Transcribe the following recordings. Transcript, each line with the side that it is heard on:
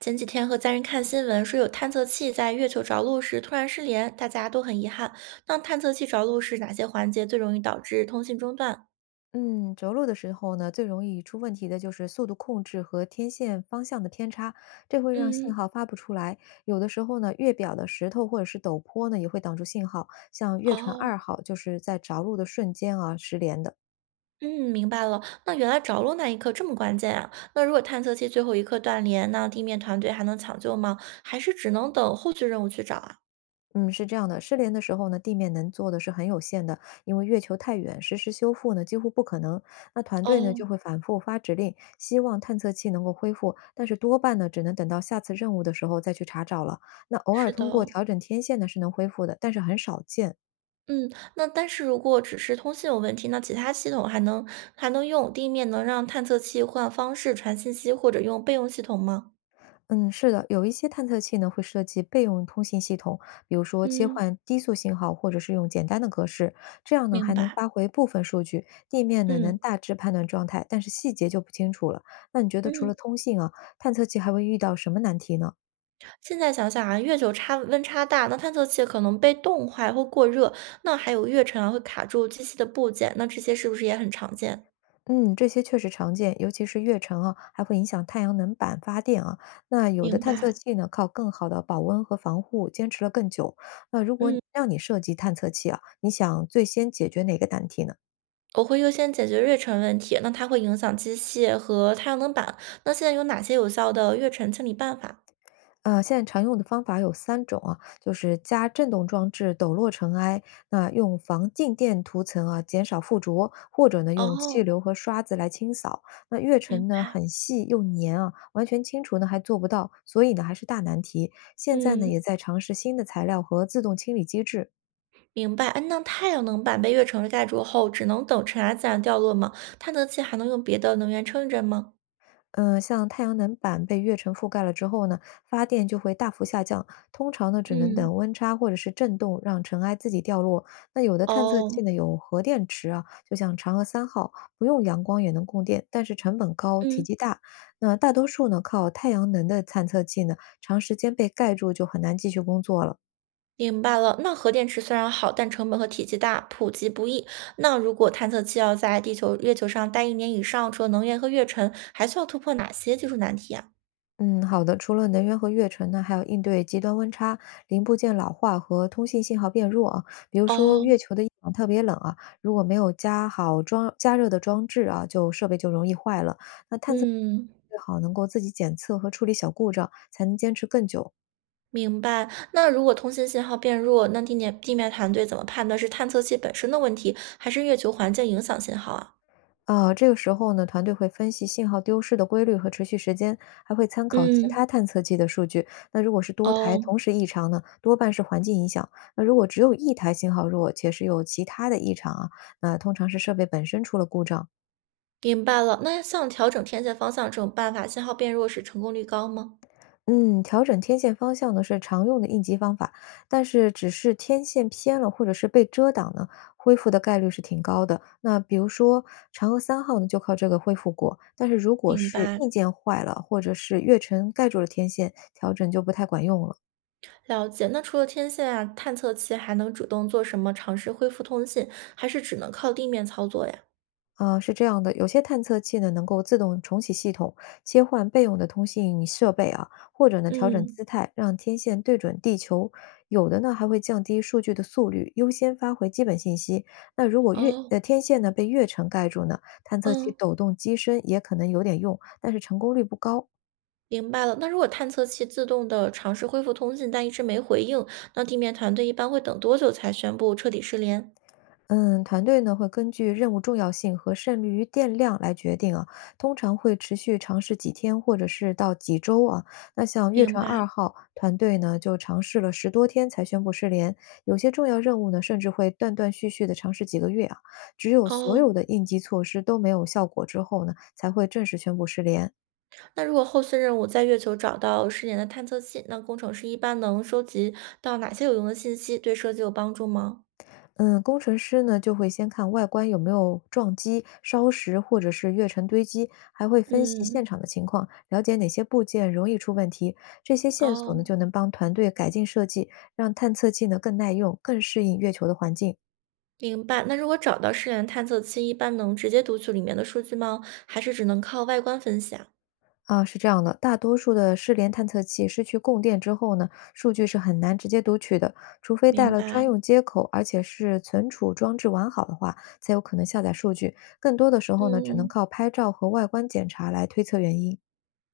right: 前几天和家人看新闻，说有探测器在月球着陆时突然失联，大家都很遗憾。那探测器着陆时哪些环节最容易导致通信中断？
left: 嗯，着陆的时候呢，最容易出问题的就是速度控制和天线方向的偏差，这会让信
right: 嗯。
left: 号发不出来。有的时候呢，月表的石头或者是陡坡呢，也会挡住信号。像月船
right: 哦。
left: 二号就是在着陆的瞬间啊，失联的。
right: 嗯，明白了。那原来着陆那一刻这么关键啊！那如果探测器最后一刻断联，那地面团队还能抢救吗？还是只能等后续任务去找啊？
left: 嗯，是这样的，失联的时候呢，地面能做的是很有限的，因为月球太远，实时修复呢几乎不可能。那团队呢
right: 哦。
left: 就会反复发指令，希望探测器能够恢复，但是多半呢只能等到下次任务的时候再去查找了。那偶尔
right: 是的
left: 通过
right: 哦。
left: 调整天线呢是能恢复的，但是很少见。
right: 嗯，那但是如果只是通信有问题，那其他系统还能还能用，地面能让探测器换方式传信息，或者用备用系统吗？
left: 嗯，是的，有一些探测器呢会设计备用通信系统，比如说切
right: 嗯，
left: 换低速信号，或者是用简单的格式，这样呢
right: 明
left: 还能
right: 白。
left: 发回部分数据。地面呢能
right: 嗯
left: 大致判断状态，但是细节就不清楚了。那你觉得除
right: 嗯，
left: 了通信啊，探测器还会遇到什么难题呢？
right: 现在想想啊，月球差温差大，那探测器可能被冻坏或过热，那还有月尘啊会卡住机器的部件，那这些是不是也很常见？
left: 嗯，这些确实常见，尤其是越尘啊，还会影响太阳能板发电啊。那有的
right: 明
left: 探测
right: 白。
left: 器呢，靠更好的保温和防护，坚持了更久。那如果
right: 嗯，
left: 让你设计探测器啊，你想最先解决哪个难题呢？
right: 我会优先解决月尘问题，那它会影响机械和太阳能板。那现在有哪些有效的月尘清理办法？
left: 现在常用的方法有三种啊，就是加震动装置抖落尘埃，那用防静电涂层啊减少附着，或者呢用气
right: 哦。
left: 流和刷子来清扫。那跃
right: 明
left: 尘呢
right: 白。
left: 很细又粘啊，完全清除呢还做不到，所以呢还是大难题。现在呢
right: 嗯，
left: 也在尝试新的材料和自动清理机制。
right: 明白。哎，那太阳能板被月尘盖住后，只能等尘埃自然掉落吗？探测器还能用别的能源撑着吗？
left: 像太阳能板被月尘覆盖了之后呢，发电就会大幅下降，通常呢只能等
right: 嗯。
left: 温差或者是震动让尘埃自己掉落。那有的探测器
right: 哦。
left: 呢有核电池啊，就像嫦娥三号，不用阳光也能供电，但是成本高，体
right: 嗯，
left: 积大。那大多数呢靠太阳能的探测器呢，长时间被盖住就很难继续工作了。
right: 明白了。那核电池虽然好，但成本和体积大，普及不易。那如果探测器要在地球、月球上待一年以上，除了能源和月尘，还需要突破哪些技术难题啊？
left: 嗯，好的。除了能源和跃程呢，还有应对极端温差、零部件老化和通信信号变弱啊。比如说月
right: 哦。
left: 球的夜晚特别冷啊，如果没有加好装加热的装置啊，就设备就容易坏了。那探测
right: 嗯。
left: 最好能够自己检测和处理小故障，才能坚持更久。
right: 明白。那如果通信信号变弱，那地面团队怎么判断是探测器本身的问题，还是月球环境影响信号啊？
left: 啊，这个时候呢，团队会分析信号丢失的规律和持续时间，还会参考其
right: 嗯。
left: 他探测器的数据。那如果是多台
right: 哦，
left: 同时异常呢，多半是环境影响；那如果只有一台信号弱，且是有其他的异常啊，那通常是设备本身出了故障。
right: 明白了。那像调整天线方向这种办法，信号变弱时成功率高吗？
left: 嗯，调整天线方向呢是常用的应急方法，但是只是天线偏了或者是被遮挡呢，恢复的概率是挺高的。那比如说嫦娥三号呢，就靠这个恢复过。但是如果
right: 明
left: 是
right: 白。
left: 硬件坏了，或者是月尘盖住了天线，调整就不太管用了。
right: 了解。那除了天线啊，探测器还能主动做什么尝试恢复通信，还是只能靠地面操作呀？
left: 啊，是这样的，有些探测器呢能够自动重启系统，切换备用的通信设备啊，或者呢调整
right: 嗯。
left: 姿态，让天线对准地球。有的呢还会降低数据的速率，优先发回基本信息。那如果
right: 哦。
left: 天线呢被月尘盖住呢，探测器
right: 嗯，
left: 抖动机身也可能有点用，但是成功率不高。
right: 明白了。那如果探测器自动的尝试恢复通信，但一直没回应，那地面团队一般会等多久才宣布彻底失联？
left: 嗯，团队呢会根据任务重要性和剩余电量来决定啊，通常会持续尝试几天或者是到几周啊。那像月
right: 明
left: 船
right: 白。
left: 二号团队呢，就尝试了十多天才宣布失联，有些重要任务呢，甚至会断断续续的尝试几个月啊。只有所
right: 哦，
left: 有的应急措施都没有效果之后呢，才会正式宣布失联。
right: 那如果后续任务在月球找到失联的探测器，那工程师一般能收集到哪些有用的信息，对设计有帮助吗？
left: 嗯，工程师呢就会先看外观有没有撞击、烧蚀或者是跃尘堆积，还会分析现
right: 嗯。
left: 场的情况，了解哪些部件容易出问题。这些线索呢
right: 哦。
left: 就能帮团队改进设计，让探测器呢更耐用、更适应月球的环境。
right: 明白。那如果找到失联探测器，一般能直接读取里面的数据吗？还是只能靠外观分析啊？
left: 啊，是这样的，大多数的失联探测器失去供电之后呢，数据是很难直接读取的，除非带
right: 明
left: 了专
right: 白。
left: 用接口，而且是存储装置完好的话，才有可能下载数据。更多的时候呢，只能
right: 嗯。
left: 靠拍照和外观检查来推测原因。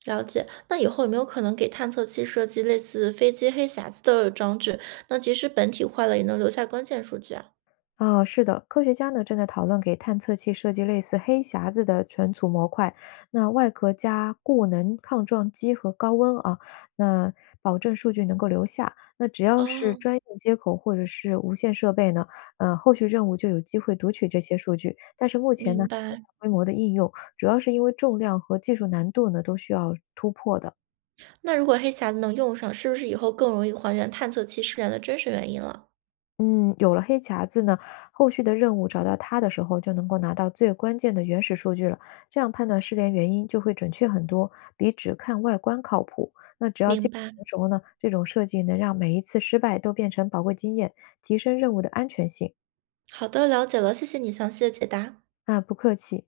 right: 了解。那以后有没有可能给探测器设计类似飞机黑匣子的装置？那即使本体坏了，也能留下关键数据啊？
left: 啊，是的，科学家呢正在讨论给探测器设计类似黑匣子的存储模块，那外壳加固能抗撞击和高温啊，那保证数据能够留下。那只要是
right: 哦，
left: 专用接口或者是无线设备呢，后续任务就有机会读取这些数据。但是目前呢，
right: 明
left: 还没有
right: 白。
left: 大规模的应用，主要是因为重量和技术难度呢都需要突破的。
right: 那如果黑匣子能用上，是不是以后更容易还原探测器失联的真实原因了？
left: 嗯，有了黑匣子呢，后续的任务找到它的时候，就能够拿到最关键的原始数据了。这样判断失联原因就会准确很多，比只看外观靠谱。那只要记
right: 明
left: 住
right: 白。
left: 成熟呢，这种设计能让每一次失败都变成宝贵经验，提升任务的安全性。
right: 好的，了解了，谢谢你详细的解答。
left: 啊，不客气。